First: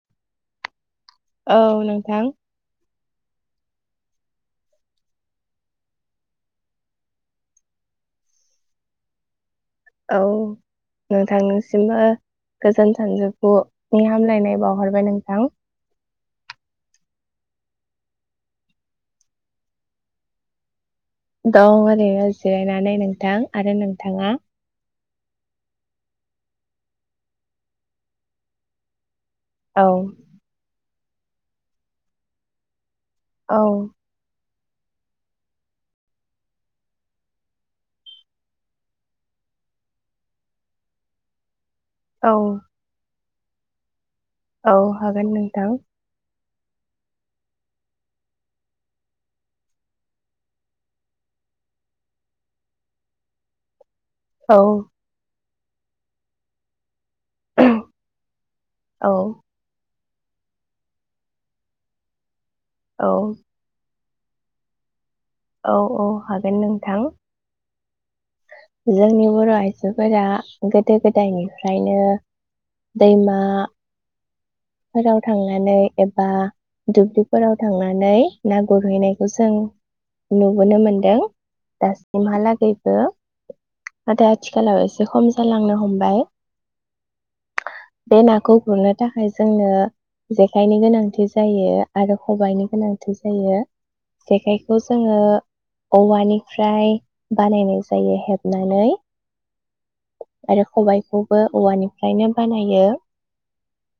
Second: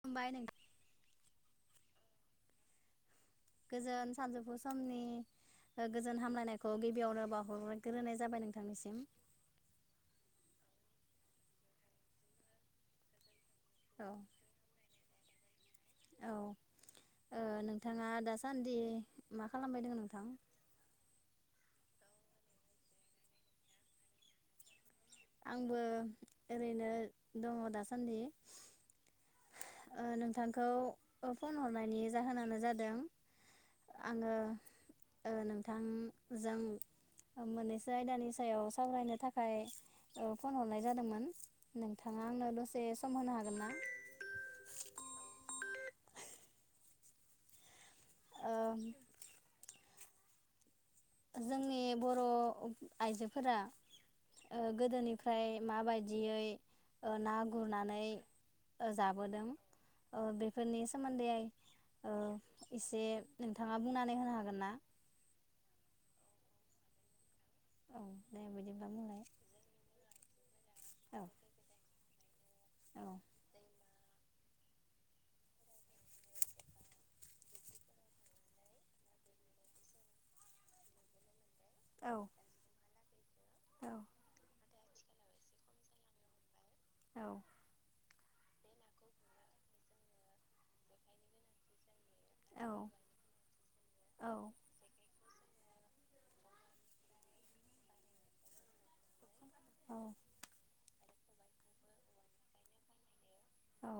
खुलुमबाय नों औ नोंथां। गोजोन सानजौफु समनि गोजोन हामलायनायखौ गिबियावनो बावहरग्रोनाय जाबाय नोंथांनिसिम। औ नोंथांनिसिमबो गोजोन सानजौ फुनि हामलायनाय बावहरबाय नों औ औ नोंथाङा दासान्दि मा खालामबाय दं नोंथां? दं ओरैनो जिरायनानै नोंथां आरो नोंथाङा? आंबो ओरैनो दङ दासान्दि। औ ओ नोंथांखौ फन हरनायनि जाहोनानो जादों। औ आङो ओ नोंथांजों मोननैसो आयदानि सायाव सावरायनो थाखाय औ फन हरनाय जादोंमोन नोंथाङा औ आंनो दसे सम होनो हागोन [unintelligible] औ हागोन नोंथां। ओं। जोंनि बर' आइजोफोरा औ ओ गोदोनिफ्राय माबायदियै ओ ना गुरनानै ओ औ जाबोदों। ओ बेफोरनि सोमोन्दै ओ एसे औ नोंथाङा बुंना होनो हागोन ना? औ औ हागोन नोंथां। औ दे बिदिब्ला बुंलाय जोंनि बर' आइजो अबा गोदो औ गोदायनिफ्रायनो औ दैमा फोराव थांनानै एबा दुब्लिफोराव थांनानै ना गुरहैनायखौ जों नुबोनो मोनदों। औ दासिमहालागैबो औ नाथाय आथिखालाव इस एसे खम जालांनो हमबाय औ बे नाखौ गुरनो थाखाय जोंनो जेखाइनि गोनांथि जायो आरो खबाइनि औ गोनांथि जायो औ जेखाइखौ औवानिफ्राय बानायनाय जायो हेबनानै औ आरो खबायाइ खौबो औवानिफ्रायनो बानायो औ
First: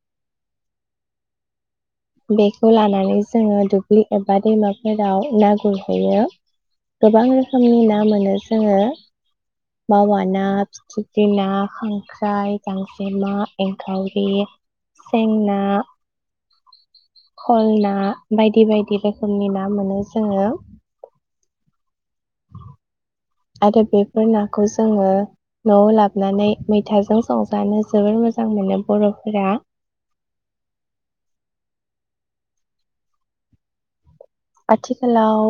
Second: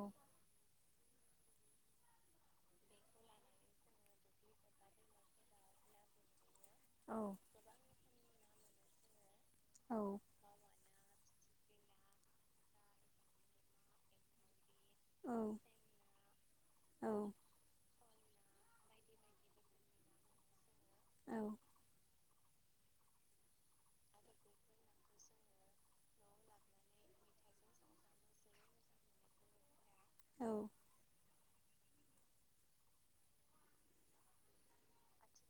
बेखौ लानानै जोङो दुब्लि एबा दैमाफोराव ना गुरहैयो गोबां रोखोमनि ना मोनो जोङो औ मावा ना जोगोना खांख्राइ गांसेमा एंखावरि सेंना औ खल ना बायदि बायदि रोखोमनि ना मोनो जोङो आरो बेफोर नाखौ जोङो न'आव लाबानै मैथाजों संजानो जोबोर मोजां मोनो बर'फोरा औ आथिखालाव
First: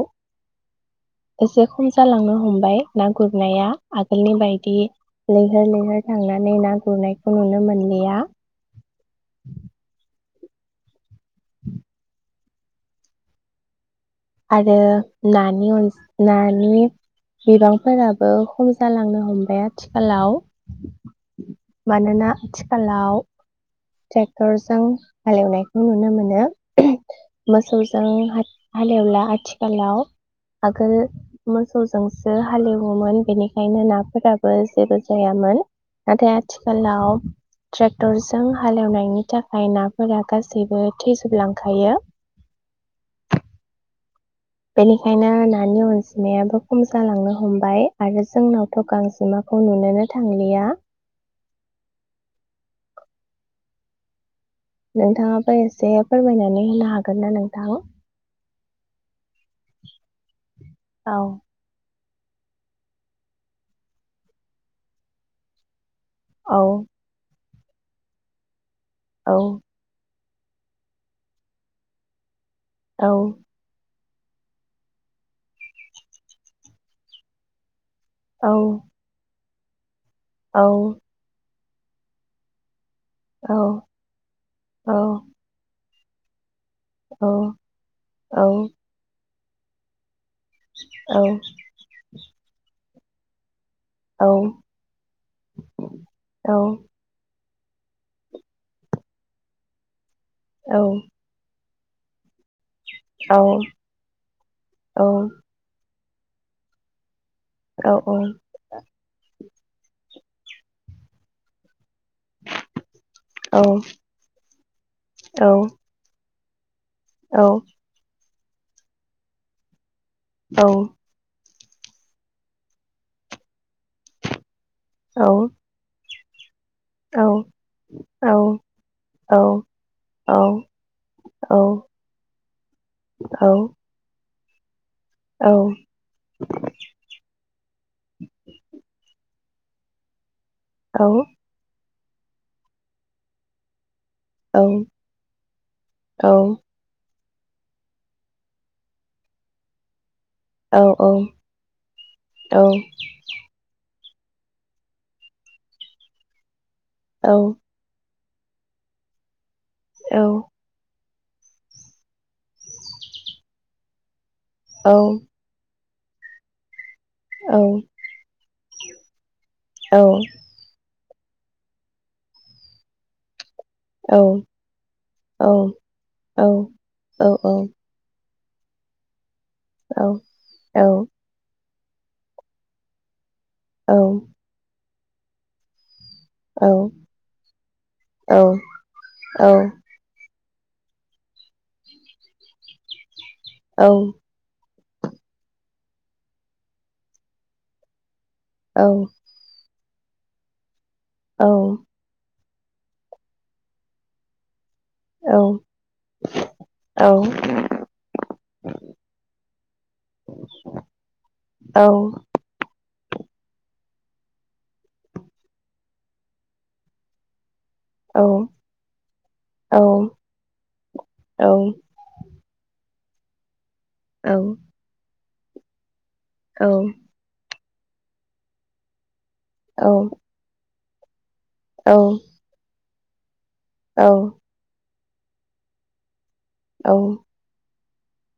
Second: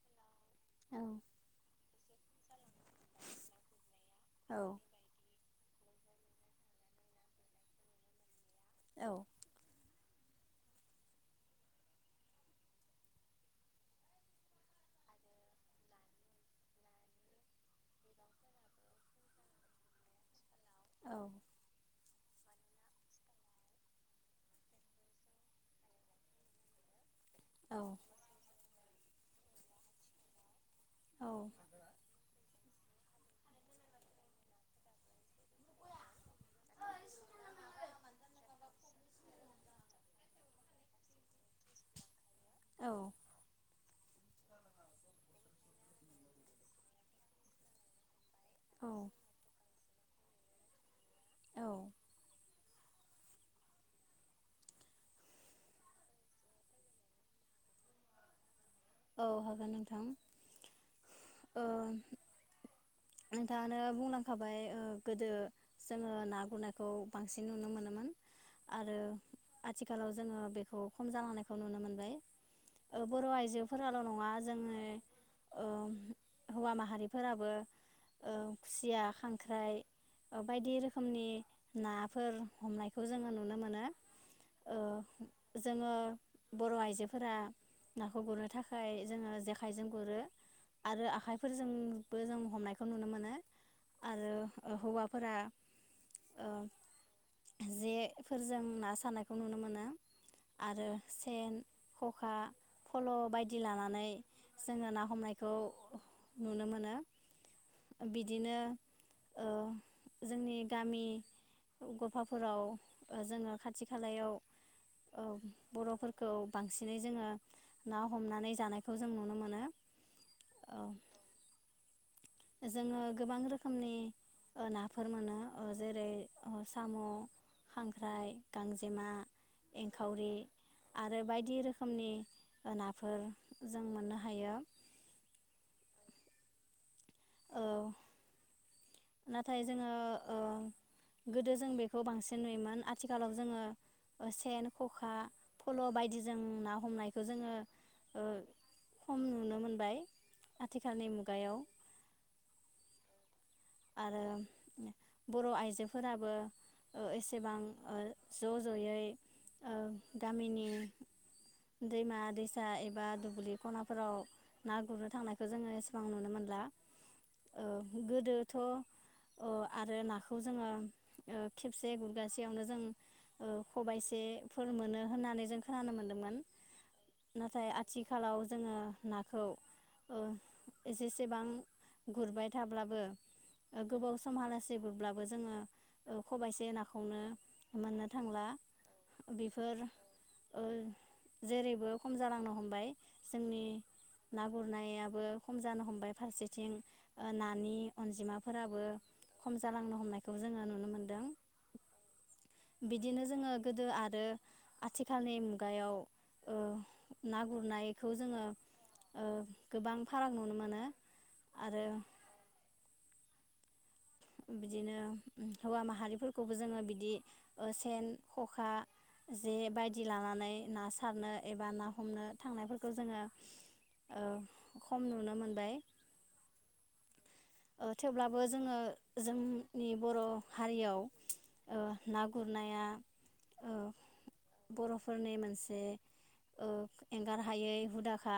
एसे खम जालांनो मुम्बाइ ना गुरनाया आगोलनि औ बायदि लैहोर लैहोर थांनानै ना गुरनायखौ नुनो मोनलिया औ [inaudible] आरो नानि अन नानि बिबांफोराबो खम जालांनो हमबाय आथिखालाव औ मानोना आथिखालाव ट्रेक्टरजों हालेवनायखौ नुनो मोनो मोसौजों हालेला आथिगाल आगोल औ मोसौजोंसो हालेवोमोन बेनिखायनो नाफोराबो जेबो जायामोन नाथाय आथिखालाव ट्रेक्टरजों हालेवनायनि थाखाय नाफोरा गासैबो थैजोबलांखायो औ बेनिखायनो नानि अनजिमायाबो खम जालांनो हमबाय आरो जोंनावथ' गांजिमाखौ नुोनो थांलिया औ नोंथाङाबो एसे फोरमायनानै होनो हागोन ना नोंथां औ हागोन नोंथां औ ओ नोंथाङानो बुंलांखाबाय ओ गोदो जोङो ना औ गुरनायखौ बांसिन नुनो मोनोमोन आरो औ आथिखालाव जोङो बेखौ खम जालांनायखौ नुनो मोनबाय ओ औ बर' आइजो खाल' नङा जोंनि ओ हौवा माहारिफोराबो औ खुसिया खां ख्राय बायदि रोखोमनि नाफोर हमनाय खौ जोङो नुनो मोनो ओ जोङो [inaudible] बर' आइजोफोरा नाखौ गुरनो थाखाय जोङो जेखाइजों गुरो आरो आखाइफोरजों बो जों हमनायखौ नुनो मोनो। आरो हौवाफोरा ओ जेफोरजों ना सारानायखौ नुनो मोनो। आरो सेन खखा फल' बायदि लानानै जोङो ना हमनायखौ नुनो मोनो बिदिनो ओ जोंनि गामि गफाफोराव ओ जोङो खाथि खालायाव ओ बर'फोरखौ बांसि नै जोङो ना हमनानै जानायखौ जों नुनो मोनो। औ जोंङो गोबां रोखोमनि ओ नाफोर मोनो औ ओ जेरै साम, ' खांख्राइ, गांजेमा, एंखावरि आरो बायदि रोखोमनि नाफोर जों मोननो हा हायो औ औ नाथाय जोंङो ओ गोदो जों बे खौ बांसिन नुयोमोन आथिखालाव जोंङो ओ सेन, खखा, फल' बायदिजों ना हमनाय बेखौ जोंङो ओ खम नुनो मोनबाय। औ आथिखालनि औ मुगायाव औ आरो बर' आइजोफोराबो ओ एसेबां ओ ज' ज'यै ओ गामिनि दैमा दैसा एबा दुब्लि खनाफोराव ना गुरनो थांनायखौ जोंङो एसे गोबां नुनो मोनला। ओ गोदो थ' ओ आरो नाखौ जोंङो ओ खेबसे गुरगासेयावनो जों ओ खबाइसे फोर मोनो होननानै जों खोनानो मोन्दोंमोन नाथाय आथिखालाव जोङो ना खौ ओ एसेसेबां गुरबाय थाब्लाबो ओ गोबाव समहालासिम गुरब्ला बो जोंङो ओ खबाइसे नाखौनो मोननो थांला बेफोर ओ जेरैबो खम जालांनो हमबाय। जोंनि ना गुर नायाबो खम जानो हमबाय फारसेथिं ओ नानि अनजिमा फोराबो खम जालांनो हमनायखौ जोङो नुनो मोनदों। औ बिदिनो जोङो गोदो आरो आथिखालनि मुगायाव ओ औ ना गुरनायखौ जोङो ओ गोबां फाराग नुनो मोनो। आरो बिदिनो हौवा माहारिफोरखौबो जोङो बिदि, सेन औ खखा जे औ बायदि लानानै ना सारनो एबा ना हमनो थांनायफोरखौ जोङो ओ खम नुनो मो मोनबाय। औ ओ थेवब्लाबो जोङो जोंनि बर' हारियाव ओ ना गुरनाया ओ औ बर'फोरनि मोनसे ओ एंगार हायै हुदा खा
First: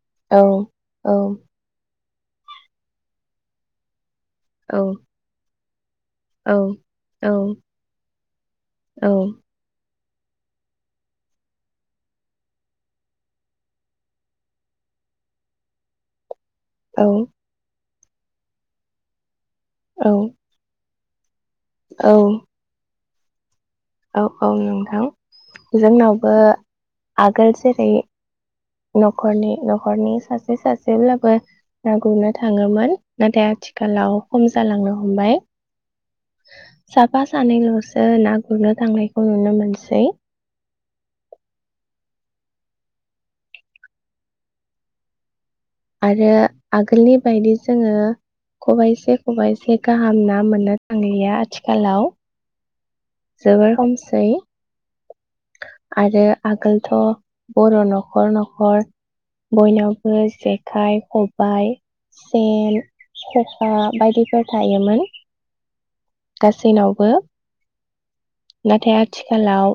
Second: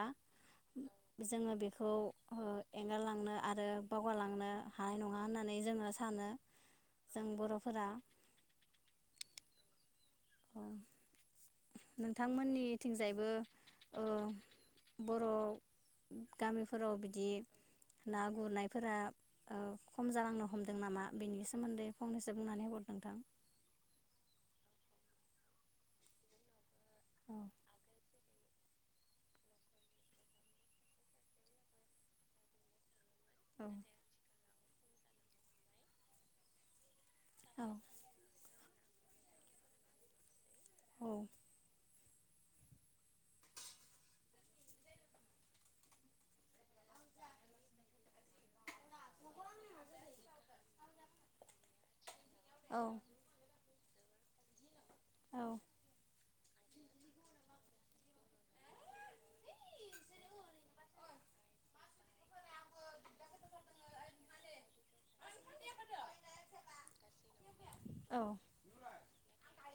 जोङो बेखौ ओ एंगारलांनो आरो बावगारलांनो हानाय नङा होननानै जोंङो औ औ [inaudible] औ। औ। नोंथांमोननि थिंजायबो ओ बर' गामिफोराव बिदि ना गुरनायफोरा ओ औ खम जालांनो हमदों नामा? बेनि सो सोमोन्दै फननोसो बुंनानै हर नोंथां औ औ नोंथां जोंनावबो औ आगोल जेरै नखरनि नखरनि सासे सासेब्लाबो ना गुरनो थाङोमोन। नाथाय औ आथिखालाव खम जालांनो हमबाय। साफा सानै औ लसो ना गुरनो थांनायखौ नुनो मोनसै। औ आरो आगोलनि बायदि जोङो खबाइसे खबाइसे गाहाम ना मोननो थांलिया आथिखालाव औ जोबार खमसै औ आरो आगोलथ' बर' न'खर न'खर बयनावबो जेखाइ खबायाइ सेन खखा बायदिफोर थायोमोन गासैनावबो औ नाथाय आथिखालाव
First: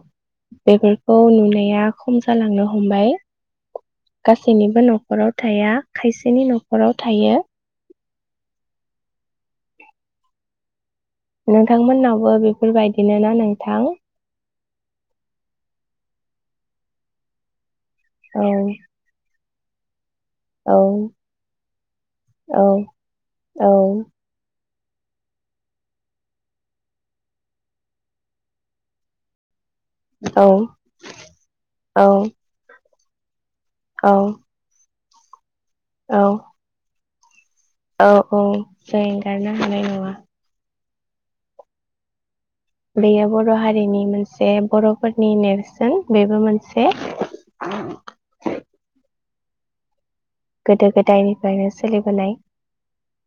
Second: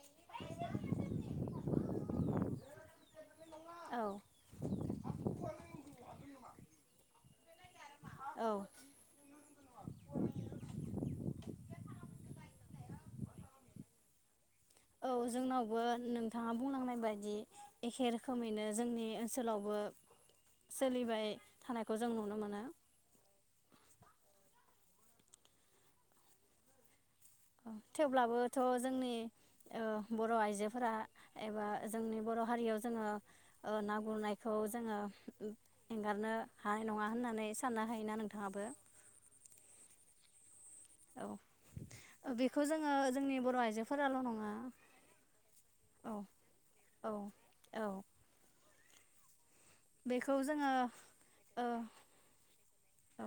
बेफोरखौ नुनाया खम जालांनो हमबाय। औ गासैनिबो न'खराव थाया खायसेनि न'खराव थायो। औ नोंथांमोननावबो बेफोरबायदिन ना नोंथां? औ जोंनावबो नोंथाङा बुंलांनाय बायदि एखे रोखोमैनो जोंनि ओनसोल सोलावबो औ सोलिबाय थानायखौ जों नुनो मोनो। औ औ औ थेवब्लाबोथ' जोंनि ओ बर' औ आइजोफोरा एबा जोंनि बर' हारियाव जोङो ओ ना औ गुरनायखौ जोङो [inaudible] एंगारनो हानाय नङा होनना नै औ औ जों एंगारनो हानाय नङा औ बेखौ जोङो बेयो जोंनि बर' हारिनि आइजोफोराल' मोनसे नङा बर'फोरनि नेरसोन औ बेबो मोनसे औ औ बेखौ जोङो गोदो ओ गोदायनिफ्रायनो सोलिबोनाय औ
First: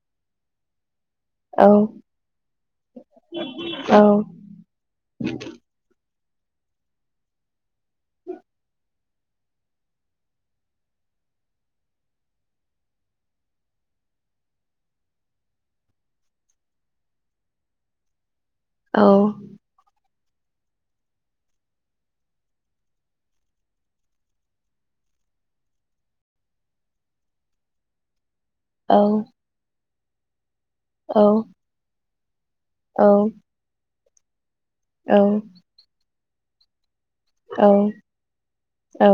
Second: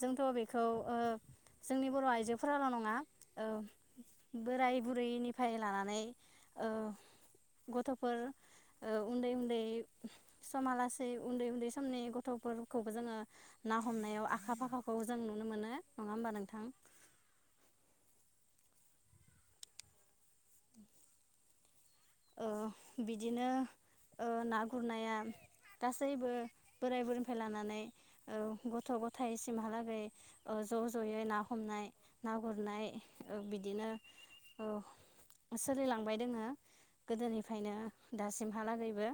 जोंथ' बेखौ ओ औ जोंनि बर' आइजोफोराल' नङा ओ औ बोराय बुरैनिफ्राय लानानै ओ गथ'फोर ओ उन्दै उन्दै समालासेै उन्दै उन्दै समनि गथ'फोरखौबो जोङो ना हमनायाव आखा फाखाखौ जों नुनो मोनो नङा होमबा नोंथां? औ ओ बिदिनो ओ ना गुरनाया गासैबो बोराय बुरैनिफ्राय लानानै औ गथ' गथाय एसिमहालागै ओ ज' औ ज'यै ना हमनाय ना गुरनाय औ ओ बिदिनो औ सोलिलांबाय जोंहा औ गोदोनिफ्रायनो दासिमहालागैबो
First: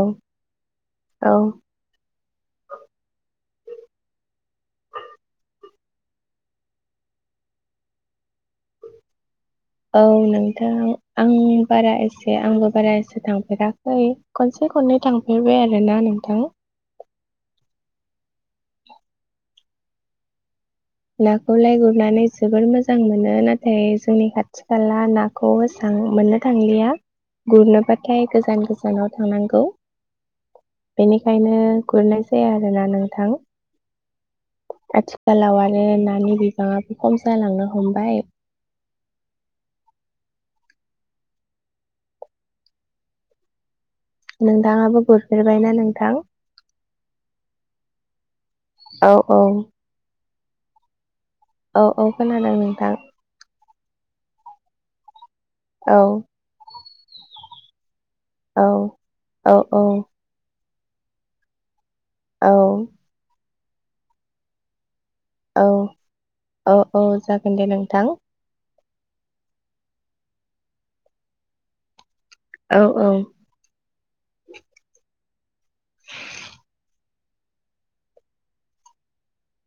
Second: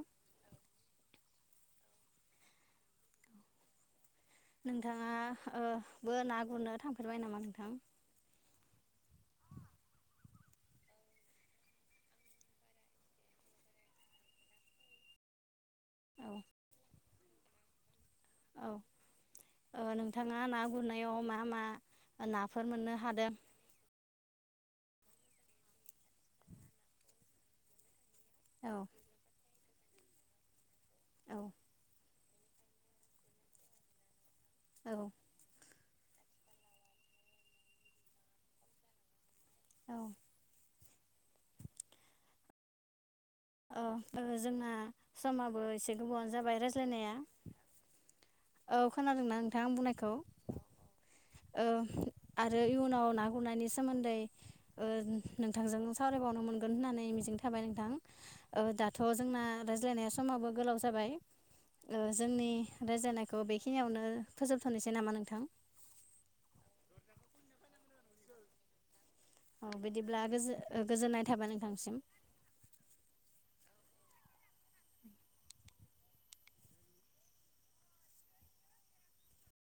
[inaudible] नोंथांङा ओ बो ना गुरनो थांफेरबाय नामा नोंथां? औ नोंथां आं बारा एसे आंबो बारा एसे थांफेराखै खनसे खननै थांफेरबाय आरो। ना औ नोंथां औ ओ नोंथांङा ना गुरनायाव मा नाखौ मा लाय गुरनानै नाफोर जोबोर मोननो मोजां हादों मोनो नाथाय जोंनि खाथि खाला नाखौ एसां मोननो थांलिया गुरनो बा से गोजान औ गोजानाव थांनांगौ। [inaudible] औ बेनिखायनो गुरनाय ए‌ आरोना नोंथां औ आथिखालाव बे नानि बिबांङा खम जालांनो हमबाय। औ औ ओ जोंना नोंथाङाबो समाबो गुरफेरबायना एसे नोंथां गोबावानो जाबाय रायज्लायनाया औ खोनादोंना नोंथांं आं बुंनायखौ ओ औ औ खोनादों आरो नोंथां इयुनाव ना गुरनानै सोमोन्दै ओ नोंथांजों औ सावरायबावनो मोनगोन होननानै। मिजिं थाबाय नोंथां ओ औ दाथ' जोंना औ रायज्लायनाय समावबो गोलाव जाबाय ओ जोंनि औ रायज्लानायखौ बे बेिखिनियावनो फोबथनोसै नामा नों थां औ औ औ जागोन दे नोंथां औ बिदिब्ला गोजो-गोजोननाय थाबाय नोंथांसिम। औ औ